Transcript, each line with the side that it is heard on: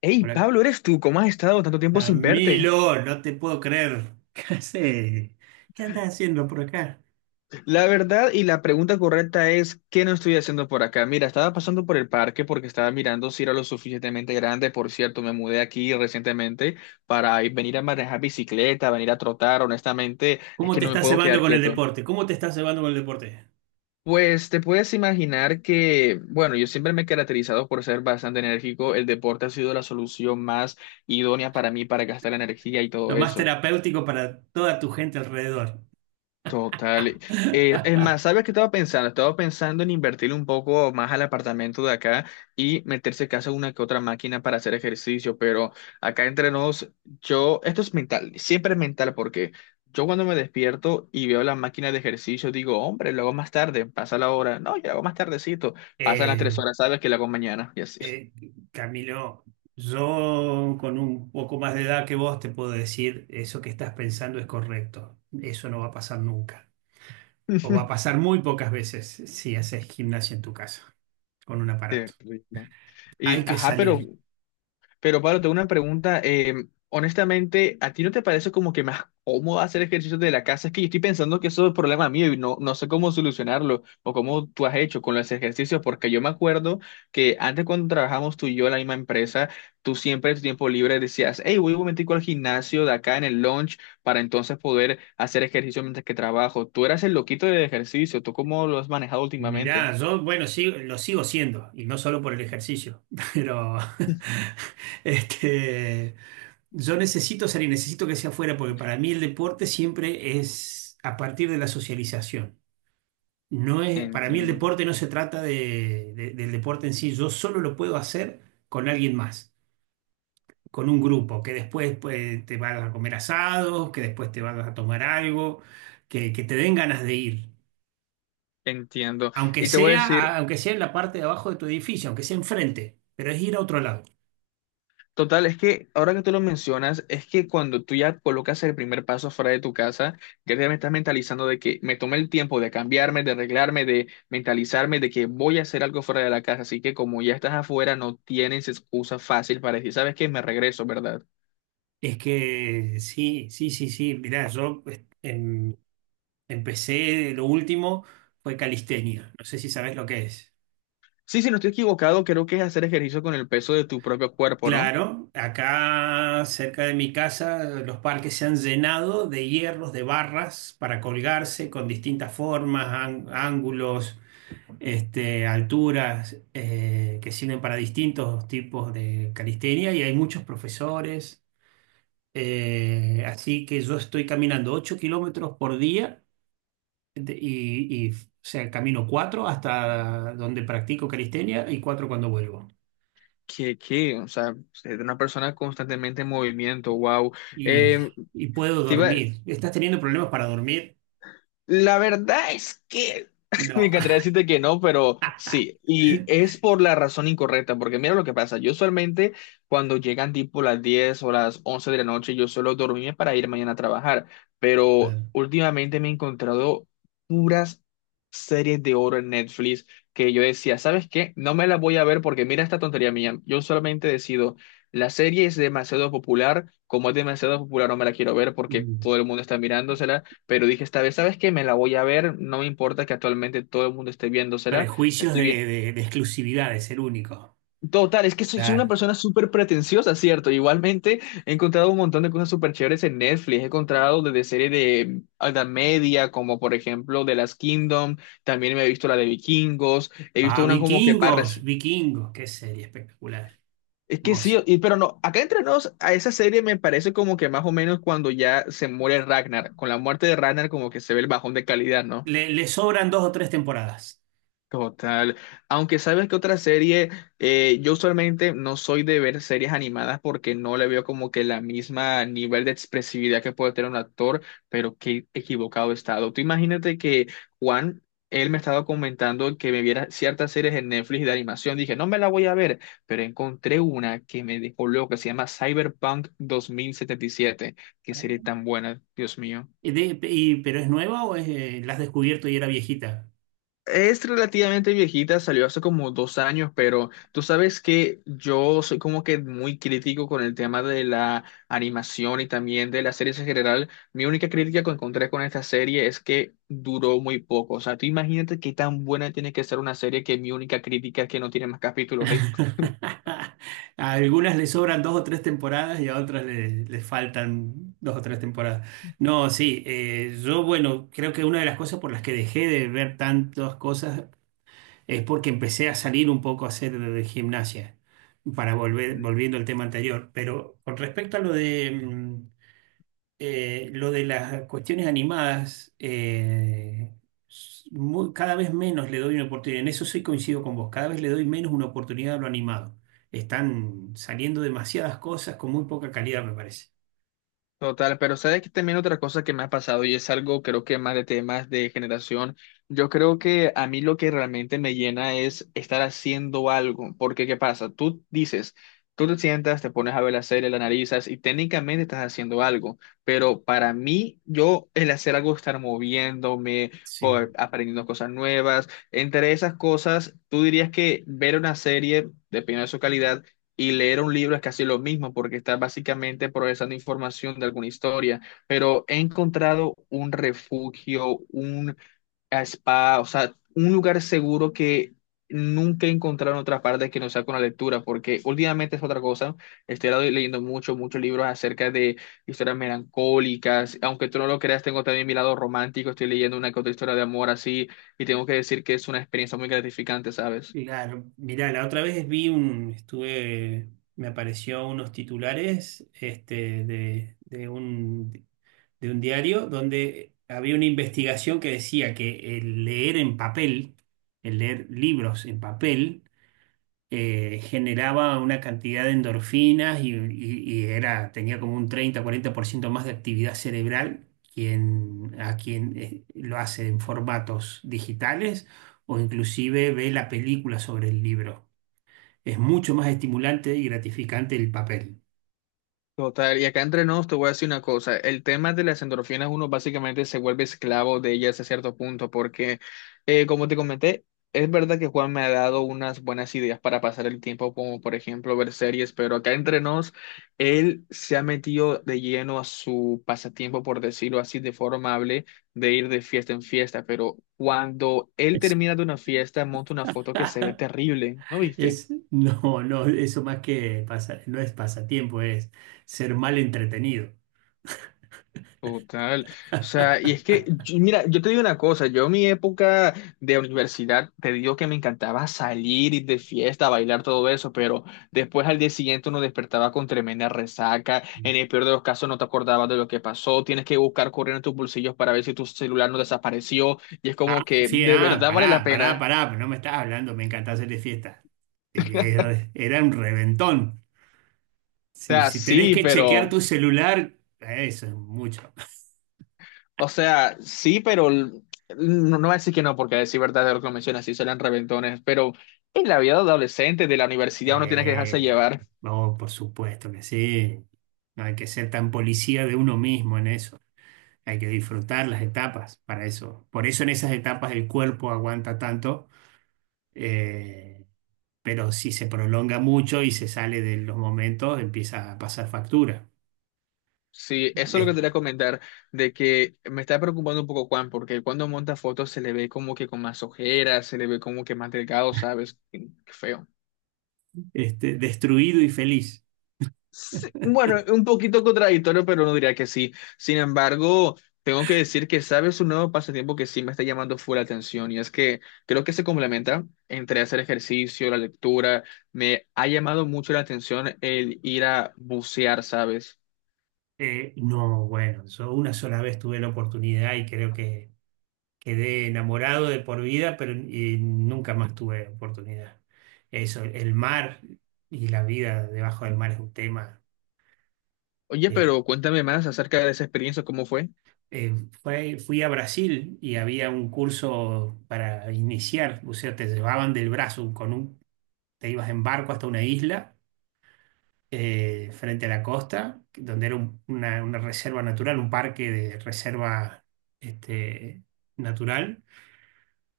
left: Hey,
right: Hola,
left: Pablo, ¿eres tú? ¿Cómo has estado tanto tiempo sin verte?
right: Camilo, no te puedo creer. ¿Qué haces? ¿Qué andas haciendo por acá?
left: La verdad y la pregunta correcta es, ¿qué no estoy haciendo por acá? Mira, estaba pasando por el parque porque estaba mirando si era lo suficientemente grande. Por cierto, me mudé aquí recientemente para venir a manejar bicicleta, venir a trotar. Honestamente, es
right: ¿Cómo
left: que
right: te
left: no me
right: estás
left: puedo
right: cebando
left: quedar
right: con el
left: quieto.
right: deporte? ¿Cómo te estás cebando con el deporte?
left: Pues te puedes imaginar que, bueno, yo siempre me he caracterizado por ser bastante enérgico. El deporte ha sido la solución más idónea para mí para gastar la energía y todo
right: Lo más
left: eso.
right: terapéutico para toda tu gente alrededor.
left: Total. Es más, ¿sabes qué estaba pensando? Estaba pensando en invertir un poco más al apartamento de acá y meterse casa una que otra máquina para hacer ejercicio, pero acá entre nos, yo, esto es mental, siempre es mental porque yo cuando me despierto y veo la máquina de ejercicio digo, hombre, lo hago más tarde, pasa la hora, no, yo lo hago más tardecito, pasan las
right: Eh,
left: 3 horas, ¿sabes que lo hago mañana? Y así.
right: eh, Camilo, yo con un poco más de edad que vos te puedo decir, eso que estás pensando es correcto. Eso no va a pasar nunca. O va a pasar muy pocas veces si haces gimnasia en tu casa con un aparato.
left: Terrible. Y,
right: Hay que
left: ajá,
right: salir.
left: pero Pablo, tengo una pregunta. Honestamente, ¿a ti no te parece como que más cómodo hacer ejercicios de la casa? Es que yo estoy pensando que eso es problema mío y no, no sé cómo solucionarlo o cómo tú has hecho con los ejercicios, porque yo me acuerdo que antes cuando trabajamos tú y yo en la misma empresa, tú siempre en tu tiempo libre decías, hey, voy un momentico al gimnasio de acá en el lunch para entonces poder hacer ejercicio mientras que trabajo. Tú eras el loquito del ejercicio, ¿tú cómo lo has manejado últimamente?
right: Mirá, yo, bueno, sí, lo sigo siendo, y no solo por el ejercicio, pero este, yo necesito salir, necesito que sea afuera, porque para mí el deporte siempre es a partir de la socialización. No es, para mí el
left: Entiendo,
right: deporte no se trata del deporte en sí, yo solo lo puedo hacer con alguien más, con un grupo, que después pues, te vas a comer asados, que después te vas a tomar algo, que te den ganas de ir.
left: entiendo.
right: Aunque
left: Y te voy a
right: sea,
left: decir...
right: aunque sea en la parte de abajo de tu edificio, aunque sea enfrente, pero es ir a otro lado.
left: Total, es que ahora que tú lo mencionas, es que cuando tú ya colocas el primer paso fuera de tu casa, ya te estás mentalizando de que me tomé el tiempo de cambiarme, de arreglarme, de mentalizarme, de que voy a hacer algo fuera de la casa. Así que como ya estás afuera, no tienes excusa fácil para decir, ¿sabes qué? Me regreso, ¿verdad?
right: Es que sí, sí, sí, sí. Mirá, yo pues, empecé, lo último fue calistenia. No sé si sabes lo que es.
left: Sí, si no estoy equivocado, creo que es hacer ejercicio con el peso de tu propio cuerpo, ¿no?
right: Claro, acá cerca de mi casa los parques se han llenado de hierros, de barras para colgarse con distintas formas, ángulos, alturas, que sirven para distintos tipos de calistenia y hay muchos profesores. Así que yo estoy caminando 8 kilómetros por día y, o sea, camino 4 hasta donde practico calistenia y 4 cuando vuelvo.
left: O sea, ser una persona constantemente en movimiento, wow.
right: Y,
left: Eh,
right: y puedo dormir. ¿Estás teniendo problemas para dormir?
left: la verdad es que me
right: No.
left: encantaría decirte que no, pero sí, y es por la razón incorrecta, porque mira lo que pasa, yo usualmente cuando llegan tipo las 10 o las 11 de la noche, yo suelo dormirme para ir mañana a trabajar, pero
right: Claro.
left: últimamente me he encontrado puras series de oro en Netflix que yo decía, ¿sabes qué? No me las voy a ver porque mira esta tontería mía, yo solamente decido, la serie es demasiado popular, como es demasiado popular no me la quiero ver porque
right: Mm.
left: todo el mundo está mirándosela pero dije esta vez, ¿sabes qué? Me la voy a ver, no me importa que actualmente todo el mundo esté viéndosela,
right: Prejuicios
left: estoy bien.
right: de, de exclusividad, de ser único.
left: Total, es que soy una
right: Claro.
left: persona súper pretenciosa, ¿cierto? Igualmente he encontrado un montón de cosas súper chéveres en Netflix, he encontrado desde series de alta media, como por ejemplo The Last Kingdom, también me he visto la de Vikingos, he
right: Ah,
left: visto una como que más
right: vikingos,
left: reci-
right: vikingos, qué serie espectacular,
left: Es que sí,
right: hermosa.
left: pero no, acá entre nos, a esa serie me parece como que más o menos cuando ya se muere Ragnar, con la muerte de Ragnar como que se ve el bajón de calidad, ¿no?
right: Le sobran dos o tres temporadas.
left: Total. Aunque sabes que otra serie, yo usualmente no soy de ver series animadas porque no le veo como que la misma nivel de expresividad que puede tener un actor, pero qué equivocado he estado. Tú imagínate que Juan, él me estaba comentando que me viera ciertas series en Netflix de animación. Dije, no me la voy a ver, pero encontré una que me dejó loco, que se llama Cyberpunk 2077. Qué serie tan buena, Dios mío.
right: ¿Pero es nueva o es, la has descubierto y era viejita?
left: Es relativamente viejita, salió hace como 2 años, pero tú sabes que yo soy como que muy crítico con el tema de la animación y también de las series en general. Mi única crítica que encontré con esta serie es que duró muy poco. O sea, tú imagínate qué tan buena tiene que ser una serie que mi única crítica es que no tiene más capítulos ahí.
right: A algunas les sobran dos o tres temporadas y a otras les, les faltan dos o tres temporadas. No, sí, yo, bueno, creo que una de las cosas por las que dejé de ver tantas cosas es porque empecé a salir un poco a hacer gimnasia, para volver, volviendo al tema anterior. Pero con respecto a lo de, lo de las cuestiones animadas, cada vez menos le doy una oportunidad. En eso sí coincido con vos. Cada vez le doy menos una oportunidad a lo animado. Están saliendo demasiadas cosas con muy poca calidad, me parece.
left: Total, pero sabes que también otra cosa que me ha pasado y es algo creo que más de temas de generación, yo creo que a mí lo que realmente me llena es estar haciendo algo, porque ¿qué pasa? Tú dices, tú te sientas, te pones a ver la serie, la analizas y técnicamente estás haciendo algo, pero para mí yo el hacer algo, estar moviéndome,
right: Sí.
left: aprendiendo cosas nuevas, entre esas cosas, tú dirías que ver una serie, dependiendo de su calidad, y leer un libro es casi lo mismo porque estás básicamente procesando información de alguna historia, pero he encontrado un refugio, un spa, o sea, un lugar seguro que nunca he encontrado en otra parte que no sea con la lectura, porque últimamente es otra cosa, estoy leyendo mucho, muchos libros acerca de historias melancólicas, aunque tú no lo creas, tengo también mi lado romántico, estoy leyendo una que otra historia de amor así, y tengo que decir que es una experiencia muy gratificante, ¿sabes?
right: Claro. Mirá, la otra vez vi un, estuve, me apareció unos titulares, de, de un diario donde había una investigación que decía que el leer en papel, el leer libros en papel, generaba una cantidad de endorfinas y, y era, tenía como un 30 40% más de actividad cerebral quien, a quien lo hace en formatos digitales o inclusive ve la película sobre el libro. Es mucho más estimulante y gratificante el papel.
left: Total, y acá entre nos te voy a decir una cosa, el tema de las endorfinas uno básicamente se vuelve esclavo de ellas a cierto punto porque como te comenté, es verdad que Juan me ha dado unas buenas ideas para pasar el tiempo como por ejemplo ver series, pero acá entre nos él se ha metido de lleno a su pasatiempo por decirlo así de forma amable de ir de fiesta en fiesta, pero cuando él
right: Es,
left: termina de una fiesta monta una foto que se ve terrible, ¿no viste?
right: no, no, eso más que pasa, no es pasatiempo, es ser mal entretenido.
left: Total. O sea, y es que, mira, yo te digo una cosa, yo en mi época de universidad, te digo que me encantaba salir, ir de fiesta, bailar, todo eso, pero después al día siguiente uno despertaba con tremenda resaca, en el peor de los casos no te acordabas de lo que pasó, tienes que buscar correr en tus bolsillos para ver si tu celular no desapareció, y es
right: Ah,
left: como que
right: sí,
left: de
right: ah,
left: verdad vale la
right: pará, pará,
left: pena.
right: pará, pero no me estás hablando, me encanta hacer de fiesta. Era un reventón.
left: O
right: Si,
left: sea,
right: si tenés
left: sí,
right: que chequear
left: pero...
right: tu celular, eso es mucho.
left: O sea, sí, pero no, no voy a decir que no, porque a decir verdad de lo que mencionas, sí salen reventones, pero en la vida de adolescente, de la universidad, uno tiene que dejarse
right: Eh,
left: llevar.
right: no, por supuesto que sí. No hay que ser tan policía de uno mismo en eso. Hay que disfrutar las etapas para eso. Por eso en esas etapas el cuerpo aguanta tanto. eh, pero si se prolonga mucho y se sale de los momentos, empieza a pasar factura.
left: Sí, eso es lo que
right: Es
left: te quería comentar, de que me está preocupando un poco Juan, porque cuando monta fotos se le ve como que con más ojeras, se le ve como que más delgado, ¿sabes? Qué feo.
right: destruido y feliz.
left: Sí, bueno, un poquito contradictorio, pero no diría que sí. Sin embargo, tengo que decir que sabes un nuevo pasatiempo que sí me está llamando full la atención y es que creo que se complementa entre hacer ejercicio, la lectura. Me ha llamado mucho la atención el ir a bucear, ¿sabes?
right: No, bueno, yo una sola vez tuve la oportunidad y creo que quedé enamorado de por vida, pero y nunca más tuve oportunidad. Eso, el mar y la vida debajo del mar es un tema.
left: Oye,
right: Que,
left: pero cuéntame más acerca de esa experiencia, ¿cómo fue?
right: eh, fui a Brasil y había un curso para iniciar, o sea, te llevaban del brazo con un, te ibas en barco hasta una isla frente a la costa, donde era una reserva natural, un parque de reserva este, natural,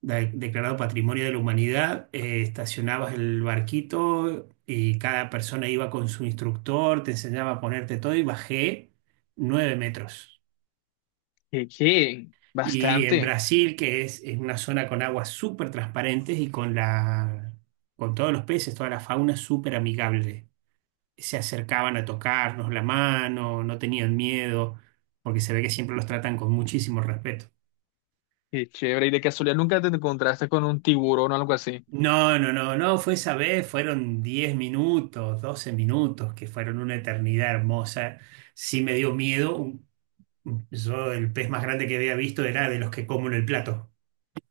right: declarado Patrimonio de la Humanidad. Estacionabas el barquito y cada persona iba con su instructor, te enseñaba a ponerte todo y bajé 9 metros.
left: ¿Qué, qué?
right: Y en
left: Bastante.
right: Brasil, que es una zona con aguas súper transparentes y con la, con todos los peces, toda la fauna súper amigable. Se acercaban a tocarnos la mano, no tenían miedo, porque se ve que siempre los tratan con muchísimo respeto.
left: Qué chévere. ¿Y de casualidad nunca te encontraste con un tiburón o algo así?
right: No, no, no, no, fue esa vez, fueron 10 minutos, 12 minutos, que fueron una eternidad hermosa. Sí me dio miedo. Yo el pez más grande que había visto era de los que como en el plato.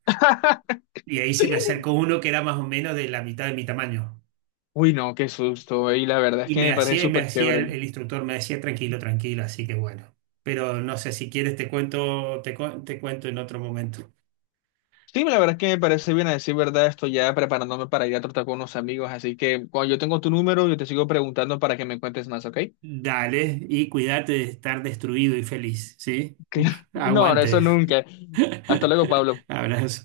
right: Y ahí se me acercó uno que era más o menos de la mitad de mi tamaño.
left: Uy, no, qué susto. Y la verdad es que me parece
right: Y me
left: súper
right: hacía,
left: chévere.
right: el instructor me decía, tranquilo, tranquilo, así que bueno. Pero no sé, si quieres te cuento, te cuento en otro momento.
left: Sí, la verdad es que me parece bien a decir verdad, estoy ya preparándome para ir a tratar con unos amigos, así que cuando yo tengo tu número, yo te sigo preguntando para que me cuentes más, ¿ok?
right: Dale y cuídate de estar destruido y feliz, ¿sí?
left: No, no, eso
right: Aguante.
left: nunca. Hasta luego, Pablo.
right: Abrazo.